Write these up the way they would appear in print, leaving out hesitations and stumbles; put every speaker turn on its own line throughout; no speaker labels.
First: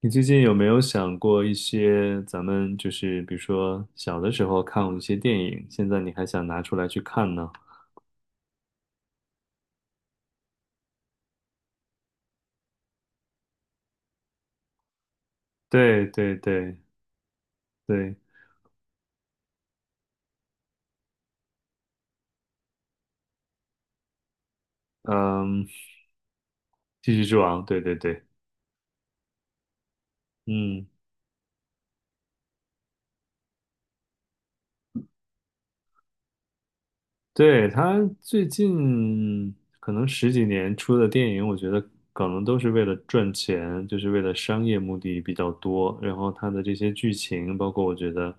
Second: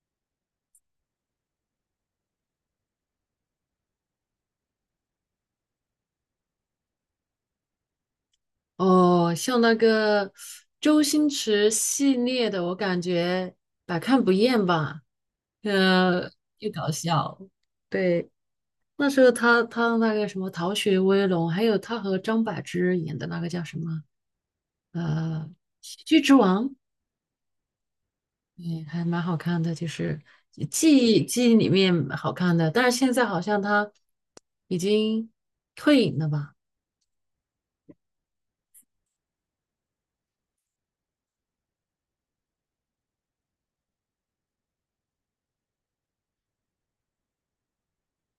你最近有没有想过一些咱们就是比如说小的时候看过一些电影，现在你还想拿出来去看呢？
哦，像那个周星驰系列的，我感觉百看不厌吧。
对
呃，
对
又
对
搞笑。
对，
对，那时候他那个什么《逃学威龙》，还有他和张柏芝演的那个叫什么呃
嗯，
《喜剧之王》，
继续之王，对对对，
嗯，还蛮好看的，就是
嗯。
记忆里面好看的。但是现在好像他已经退隐了吧？
对，他最近可能十几年出的电影，我觉得可能都是为了赚钱，就是为了商业目的比较多。然后他的这些剧情，包括我觉得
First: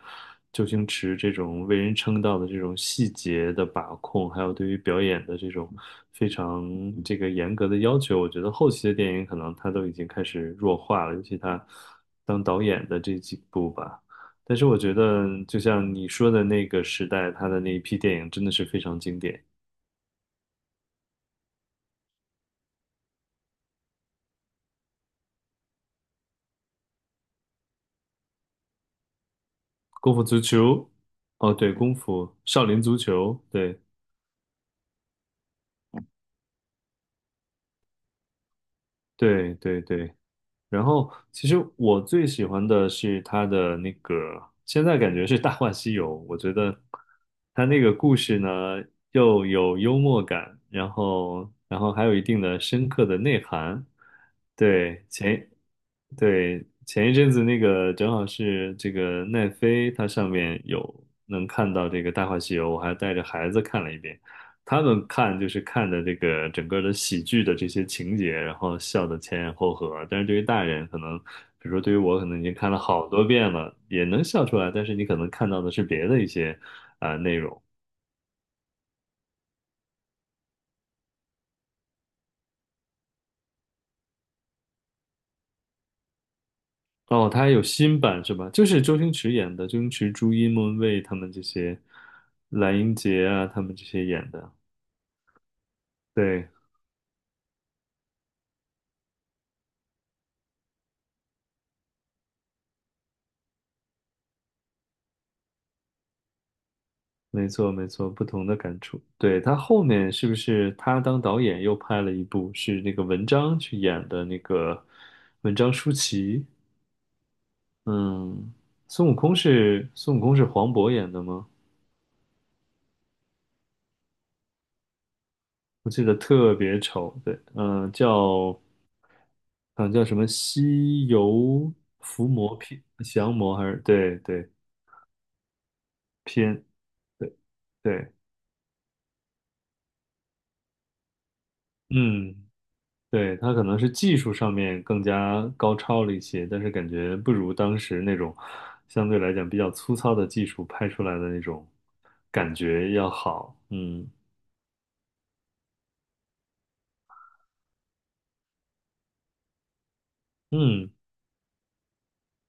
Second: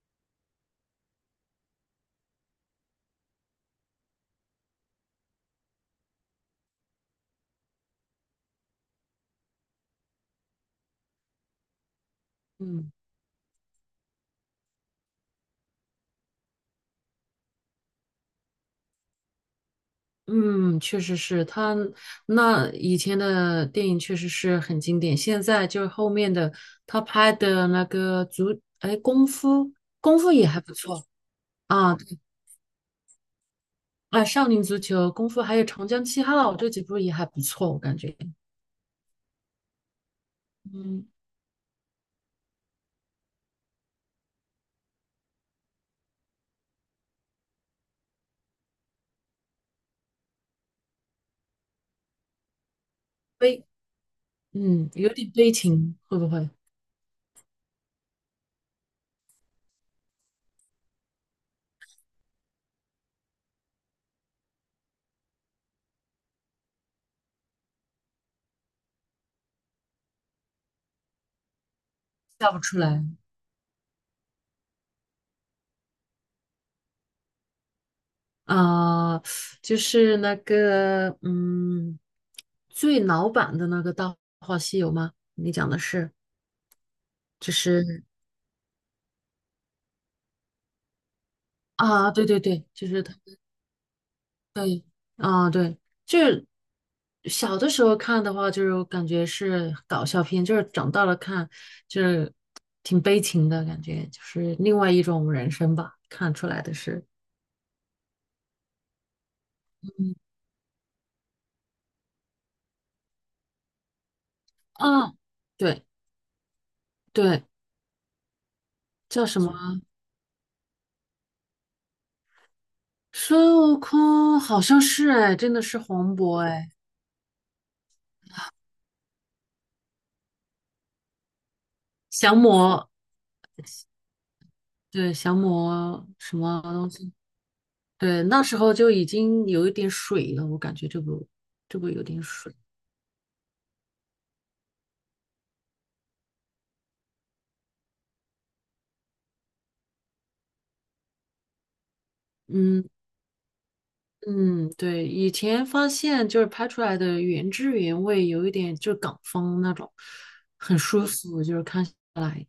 周星驰这种为人称道的这种细节的把控，还有对于表演的这种非常这个严格的要求，我觉得后期的电影可能他都已经开始弱化了，尤其他当导演
嗯。
的这几部吧。但是我觉得，就像你说的那个时代，他的那一批电影真的是非常经典，
嗯，确实是他那以前的电影确实是很经典，现在就是后面的他拍的那个足，哎，功夫，
《功
功
夫
夫
足
也
球》，
还不错
哦，对，《功
啊，对
夫》《少林足球》，对，
啊，少林足球、功夫还有长江七号这几部也还不错，我感觉，
对，对，对，然
嗯，
后，其实我最喜欢的是他的那个，现在感觉是《大话西游》，我觉得他那个故事呢，又有幽默感，然后还有一定的深刻的内
悲，
涵。
嗯，
对，
有点悲情，会不会
对，前一阵子那个正好是这个奈飞，它上面有能看到这个《大话西游》，我还带着孩子看了一遍。他们看就是看的这个整个的喜剧的这些情节，然后笑的前仰后合。但是对于大人，可能比如说对于我，可能已
笑
经
不
看
出
了
来
好多遍了，也能笑出来，但是你可能看到的是别的一些啊、内容。
啊？就是那个，嗯，最老版的那个《大话西游》吗？你讲的是，
哦，他还
就
有新
是。
版是吧？就是周星驰演的，周星驰、朱茵、莫文蔚他们这些，
啊，对对对，
蓝
就
英
是他，
杰啊，他们这些演的。
对，啊，对，就是
对，
小的时候看的话，就是感觉是搞笑片，就是长大了看，就是挺悲情的感觉，就是另外一种人生吧，看出来的是，
没错，没错，不同的感触。对，他后面
嗯，
是不是他当导演又拍了一部，是那个文章去演的那个
啊，
文章
对
舒淇？
对，
嗯，孙悟
叫
空
什么？
是孙悟空是黄渤演的吗？
孙悟空好像是哎，真的是
我记
黄
得
渤
特
哎，
别丑。对，叫什么西游伏
降
魔篇
魔，
降魔还是对对
对，降魔什么
篇
东西？
对对，
对，那时候就已经有一点水了，我感觉这部有点
嗯
水。
对，他可能是技术上面更加高超了一些，但是感觉不如当时那种相对来讲比较粗糙的技术拍出来的那种感
嗯
觉要好。嗯
嗯，对，以前发现就是拍出来的原汁原味，有一点就是港风那种，很
嗯，
舒服，就是看下来，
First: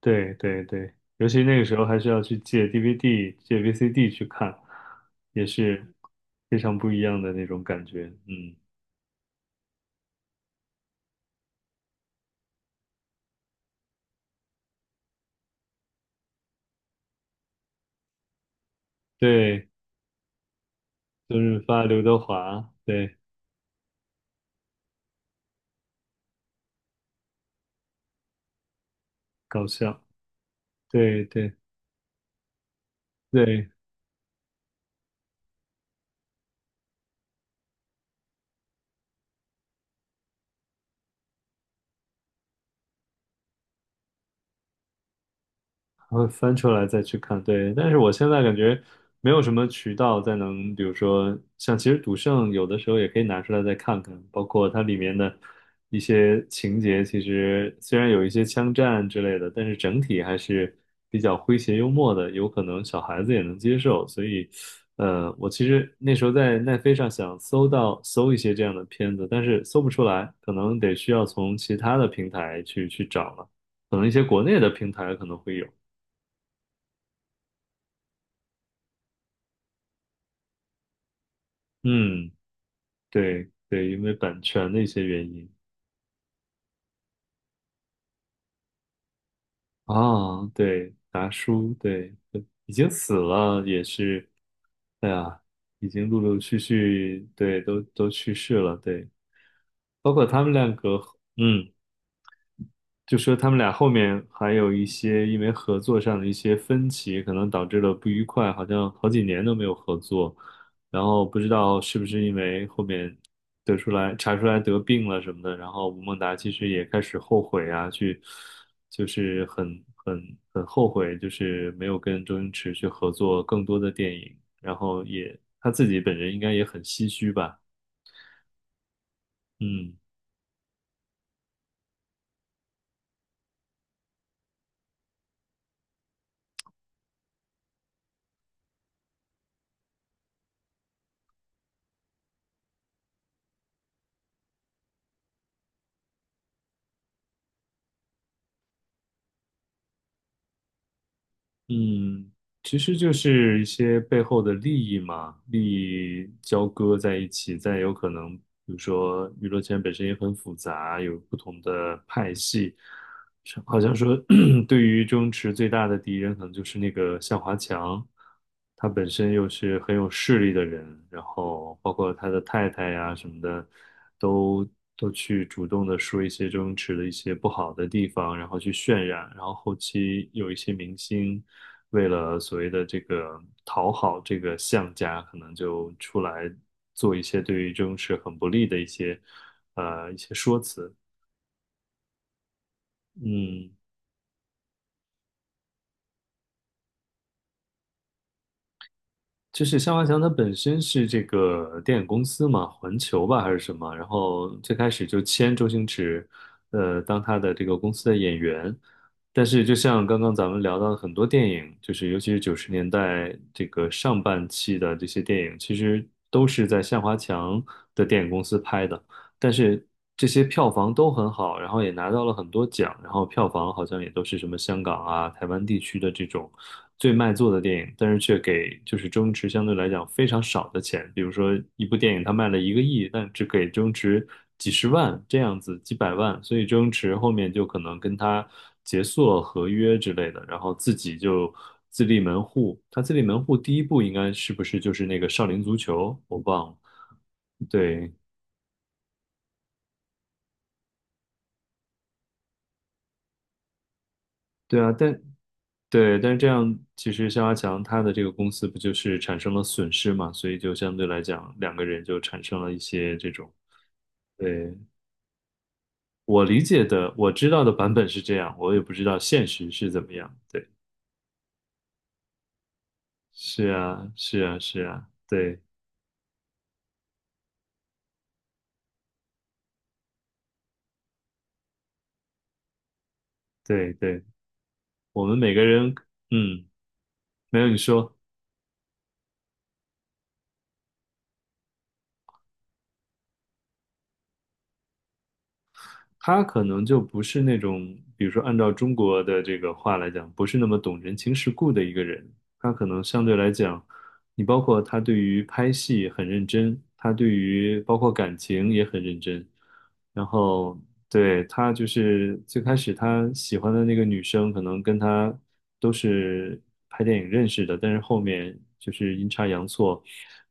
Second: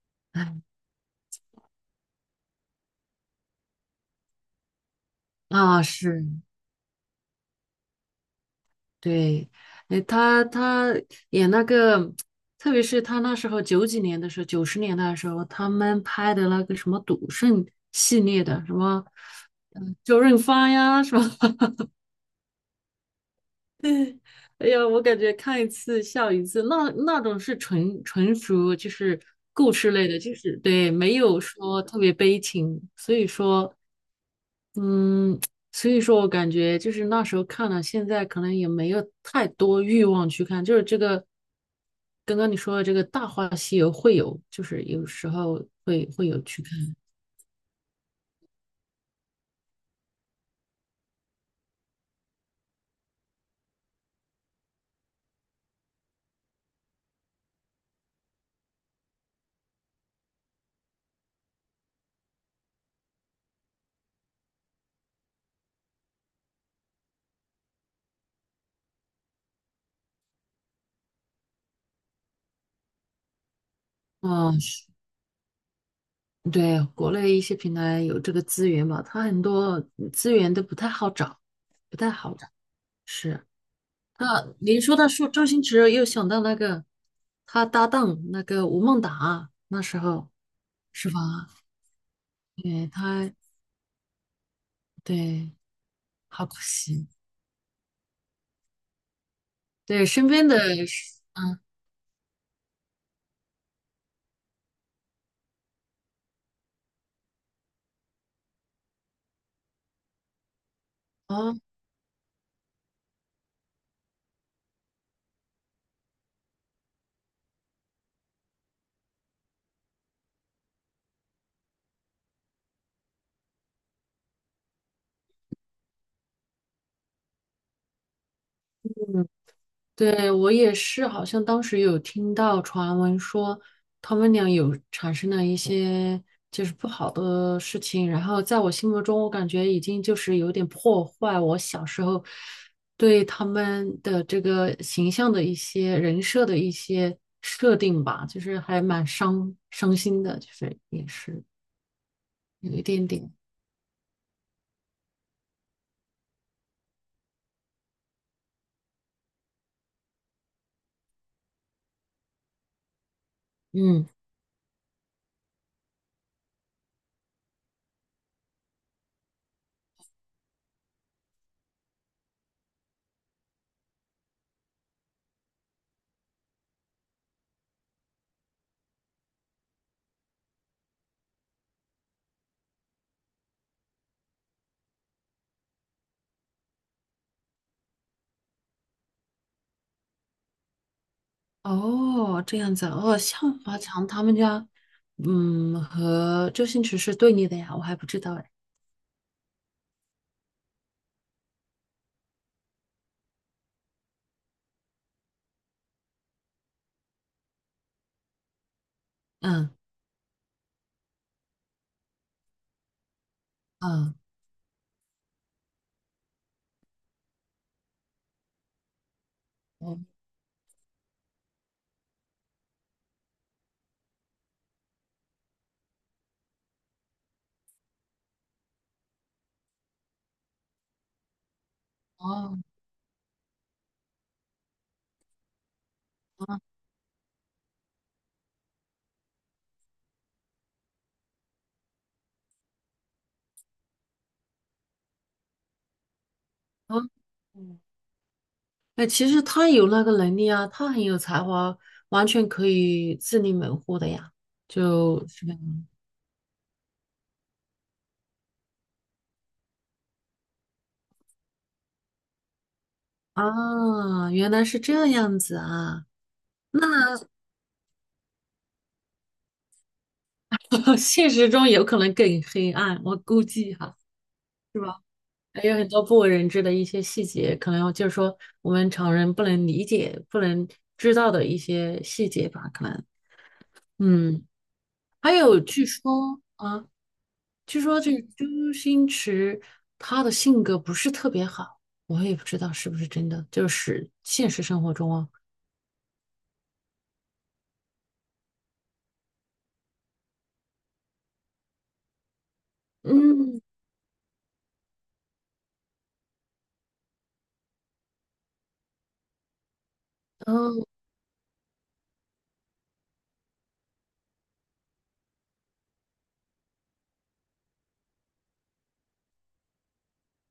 对
哎，
对对，尤其那个时候还需要去借 DVD、借 VCD 去看，也
啊
是
是，
非常不一样的那种感觉。嗯，
对，哎，他演那个，特别是他那时候九几年的时候，九十年代的时候，他们拍的那个什么赌圣系列的，什么，
对，
嗯，周润发呀，什么
周润 发、刘德华，对，
哎呀，我感觉看一次笑一次，那那种是纯属就是
搞
故事
笑，
类的，就是对，没
对
有
对
说特别悲情，所以
对
说，嗯，所以说我感觉就是那时候看了，现在可能也没有太多欲望去看，就是这个刚刚你说的这个《大话西游》会有，就是有时候会
会
会有
翻
去
出
看
来再去看，对。但是我现在感觉没有什么渠道再能，比如说像其实《赌圣》有的时候也可以拿出来再看看，包括它里面的一些情节，其实虽然有一些枪战之类的，但是整体还是比较诙谐幽默的，有可能小孩子也能接受。所以，我其实那时候在奈飞上想搜到搜一些这样的片子，但是搜不出来，可能得需要从其他的平台去找了，可能一些国
啊，
内的平台可能会有。
对，国内一些平台有这个资源嘛，它很多资源都不太好找，不太
嗯，
好找。是，
对对，因为版
那
权
您
的一
说
些
到
原
说周
因
星驰，又想到那个他搭档那个吴孟达，那时候
啊，对，
是吧？
达叔，对，已
对，
经死
他
了，也是，哎呀，
对，
已经陆陆
好可
续
惜。
续，对，都去世了，对，
对，
包括
身
他
边
们
的
两个，
是嗯，
嗯，就说他们俩后面还有一些因为合作上的一些分歧，可能导致了不愉快，好像好几年都没有合作。然后不知
哦，
道是不是因为后面得出来查出来得病了什么的，然后吴孟达其实也开始后悔啊，就是很后悔，就是没有跟周星驰去合作更多的电影，然后也他自己本人应该也很唏嘘吧，
嗯
嗯。
对，我也是，好像当时有听到传闻说他们俩有产生了一些就是不好的事情，然后在我心目中，我感觉已经就是有点破坏我小时候对他们的这个形象的一些人设的一些设定吧，就是还蛮伤心的，就是也是
嗯，
有
其
一
实
点
就
点，
是一些背后的利益嘛，利益交割在一起，再有可能，比如说娱乐圈本身也很复杂，有不同的派系，是好像
嗯。
说 对于周星驰最大的敌人可能就是那个向华强，他本身又是很有势力的人，然后包括他的太太呀什么的，都都去主动的说一些周星驰的一些不好的地方，然后去渲染，然后后期有一些明星。为了所谓的这个讨好这个项家，可能就出来做一些对于周星驰很不利的一些一些说辞。
哦，这样子哦，向
嗯，
华强他们家，嗯，和周星驰是对立的呀，我还不知道哎。
就是向华强他本身是这个电影公司嘛，环球吧还是什么，然后最开始就签周星驰，当他的这个公司的演员。但是，
嗯
就像刚刚咱们聊到的很多电影，就是尤其是九十年代这个
嗯，
上半期的这些电影，其实都是在向华强的电影公司拍的。但是
哦
这些票房都很好，然后也拿到了很多奖，然后票房好像也都是什么香港啊、台湾地区的这种最卖座的电影，但是却给就是周星驰相对来讲非常少的钱，比如说一部电影他卖
哦
了一个亿，但只给周星驰几十万这样子，几百万，所以周星驰后面就可能跟他结束了合约之类的，然后自己就。自立门户，他自立门户第一部应该是不是就是那个少林足球？我忘了。
哦，嗯，
对，
哎，其实他有那个能力啊，他很有才华，完全可以自立门户的呀。
对啊，但
就是吧
对，但是这样其实肖华强他的这个公司不就是产生了损失嘛，所以就相对来讲，两个人就产生了一些这种。
啊，原来
对，
是这样子啊，
我理解的，
那
我知道的版本是这样，我也不知道现实是怎么样。对，
现实中有可能更黑暗，我估
是
计哈。
啊，是啊，
是
是
吧？
啊，对，
还有很多不为人知的一些细节，可能就是说我们常人不能理解、不能知道的一些细节吧，可能。
对，对，
嗯，
我
还
们每
有
个
据
人，
说
嗯，
啊，
没有你
据说这
说，
个周星驰他的性格不是特别好，我也不知道是不是真的，就是现实生活中啊，
他可能就不是那种，比如说按照中国的这个话来讲，不是那么懂人情世故的一个人，他可能相对来
嗯
讲。你包括他对于拍戏很认真，他对于包括感情也很认真。然后
嗯，
对他就是最开始他喜欢的那个女生，可能跟他都是拍电影认识的，但是后面就是阴差阳错，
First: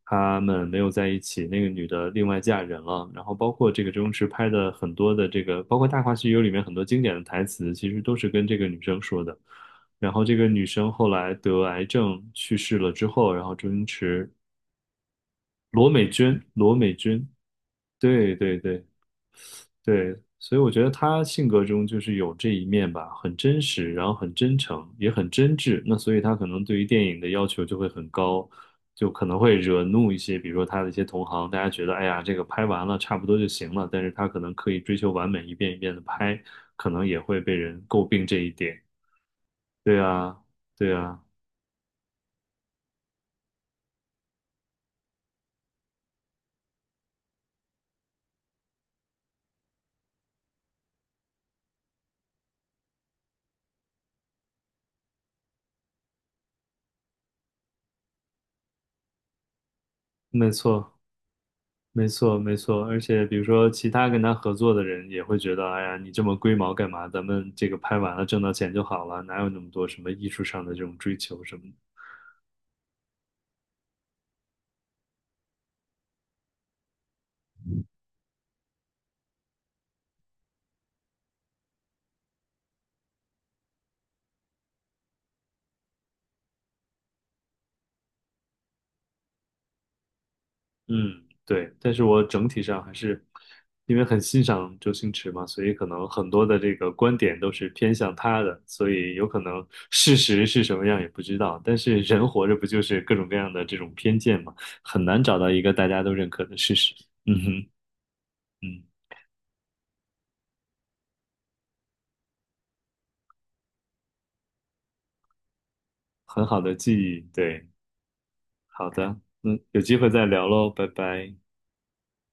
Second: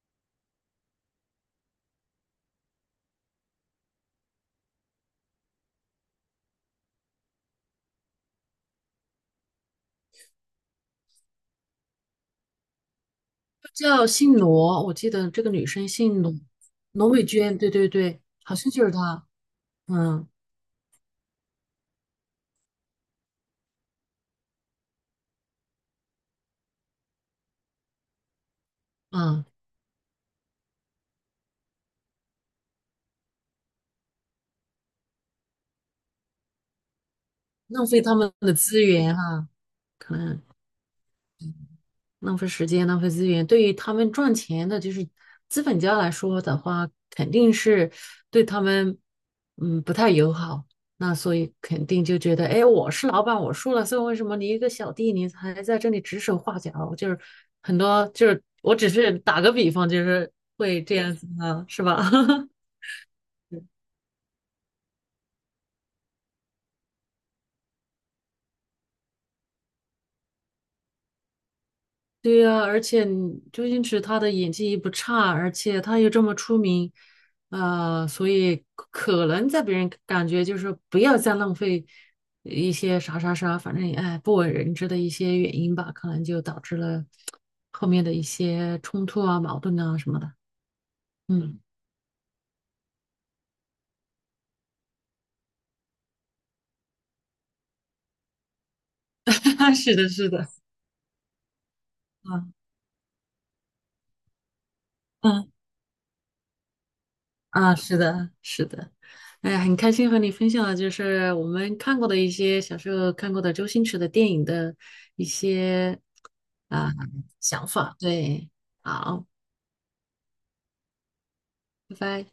他们没有在一起，那个女的另外嫁人了。然后包括这个周星驰拍的很多的这个，包括《大话西游》里面很多经典的台词，其实都是跟这个女生说的。然后这个女生后来得癌症去世了之后，然后周星
叫
驰，
姓罗，我记得这个女生
罗美
姓罗，
娟，罗美
罗美
娟，
娟，对对对，
对
好
对
像
对
就是她，
对，
嗯
所以我觉得她性格中就是有这一面吧，很真实，然后很真诚，也很真挚。那所以她可能对于电影的要求就会很高，就可能
嗯，
会惹怒一些，比如说她的一些同行，大家觉得哎呀，这个拍完了差不多就行了，但是她可能刻意追求完美，一遍的拍，可能也会被人
浪费
诟
他
病
们
这一
的
点。
资源哈、
对
可能。
啊，对啊，
浪费时间、浪费资源，对于他们赚钱的，就是资本家来说的话，肯定是对他们，嗯，不太友好。那所以肯定就觉得，哎，我是老板，我输了，所以为什么你一个小弟，你还在这里指手画脚？就是很多，就是我只是打个比方，就是
没
会
错。
这样子啊，是
没
吧？
错，没错，而且比如说其他跟他合作的人也会觉得，哎呀，你这么龟毛干嘛？咱们这个拍完了挣到钱就好了，哪有那么多什么艺术上的这种追求什么的
对呀、而且你周星驰他的演技也不差，而且他又这么出名，啊，所以可能在别人感觉就是不要再浪费一些啥啥啥，反正哎不为人知的一些原因吧，可能就导致了后面的一些冲突啊、矛盾啊什么的。
嗯，
嗯，
对。但是我整体上还是因为很欣赏周星驰嘛，所以可能很多的这个观点都是偏向他的，所以有可能
是的，
事
是
实
的
是什 么样也不知道。但是人活着不
啊
就是各种各样的这种偏见嘛，很难找到
嗯
一个大家都认可的事实。嗯哼，
啊，是的，是
嗯，
的。哎呀，很开心和你分享了，就是我们看过的一些小时候看过的周星驰的电影的。一些。
很好的
啊、
记忆，
想
对。
法。对，
好的，
好，
嗯，有机会再聊喽，拜拜。
拜拜。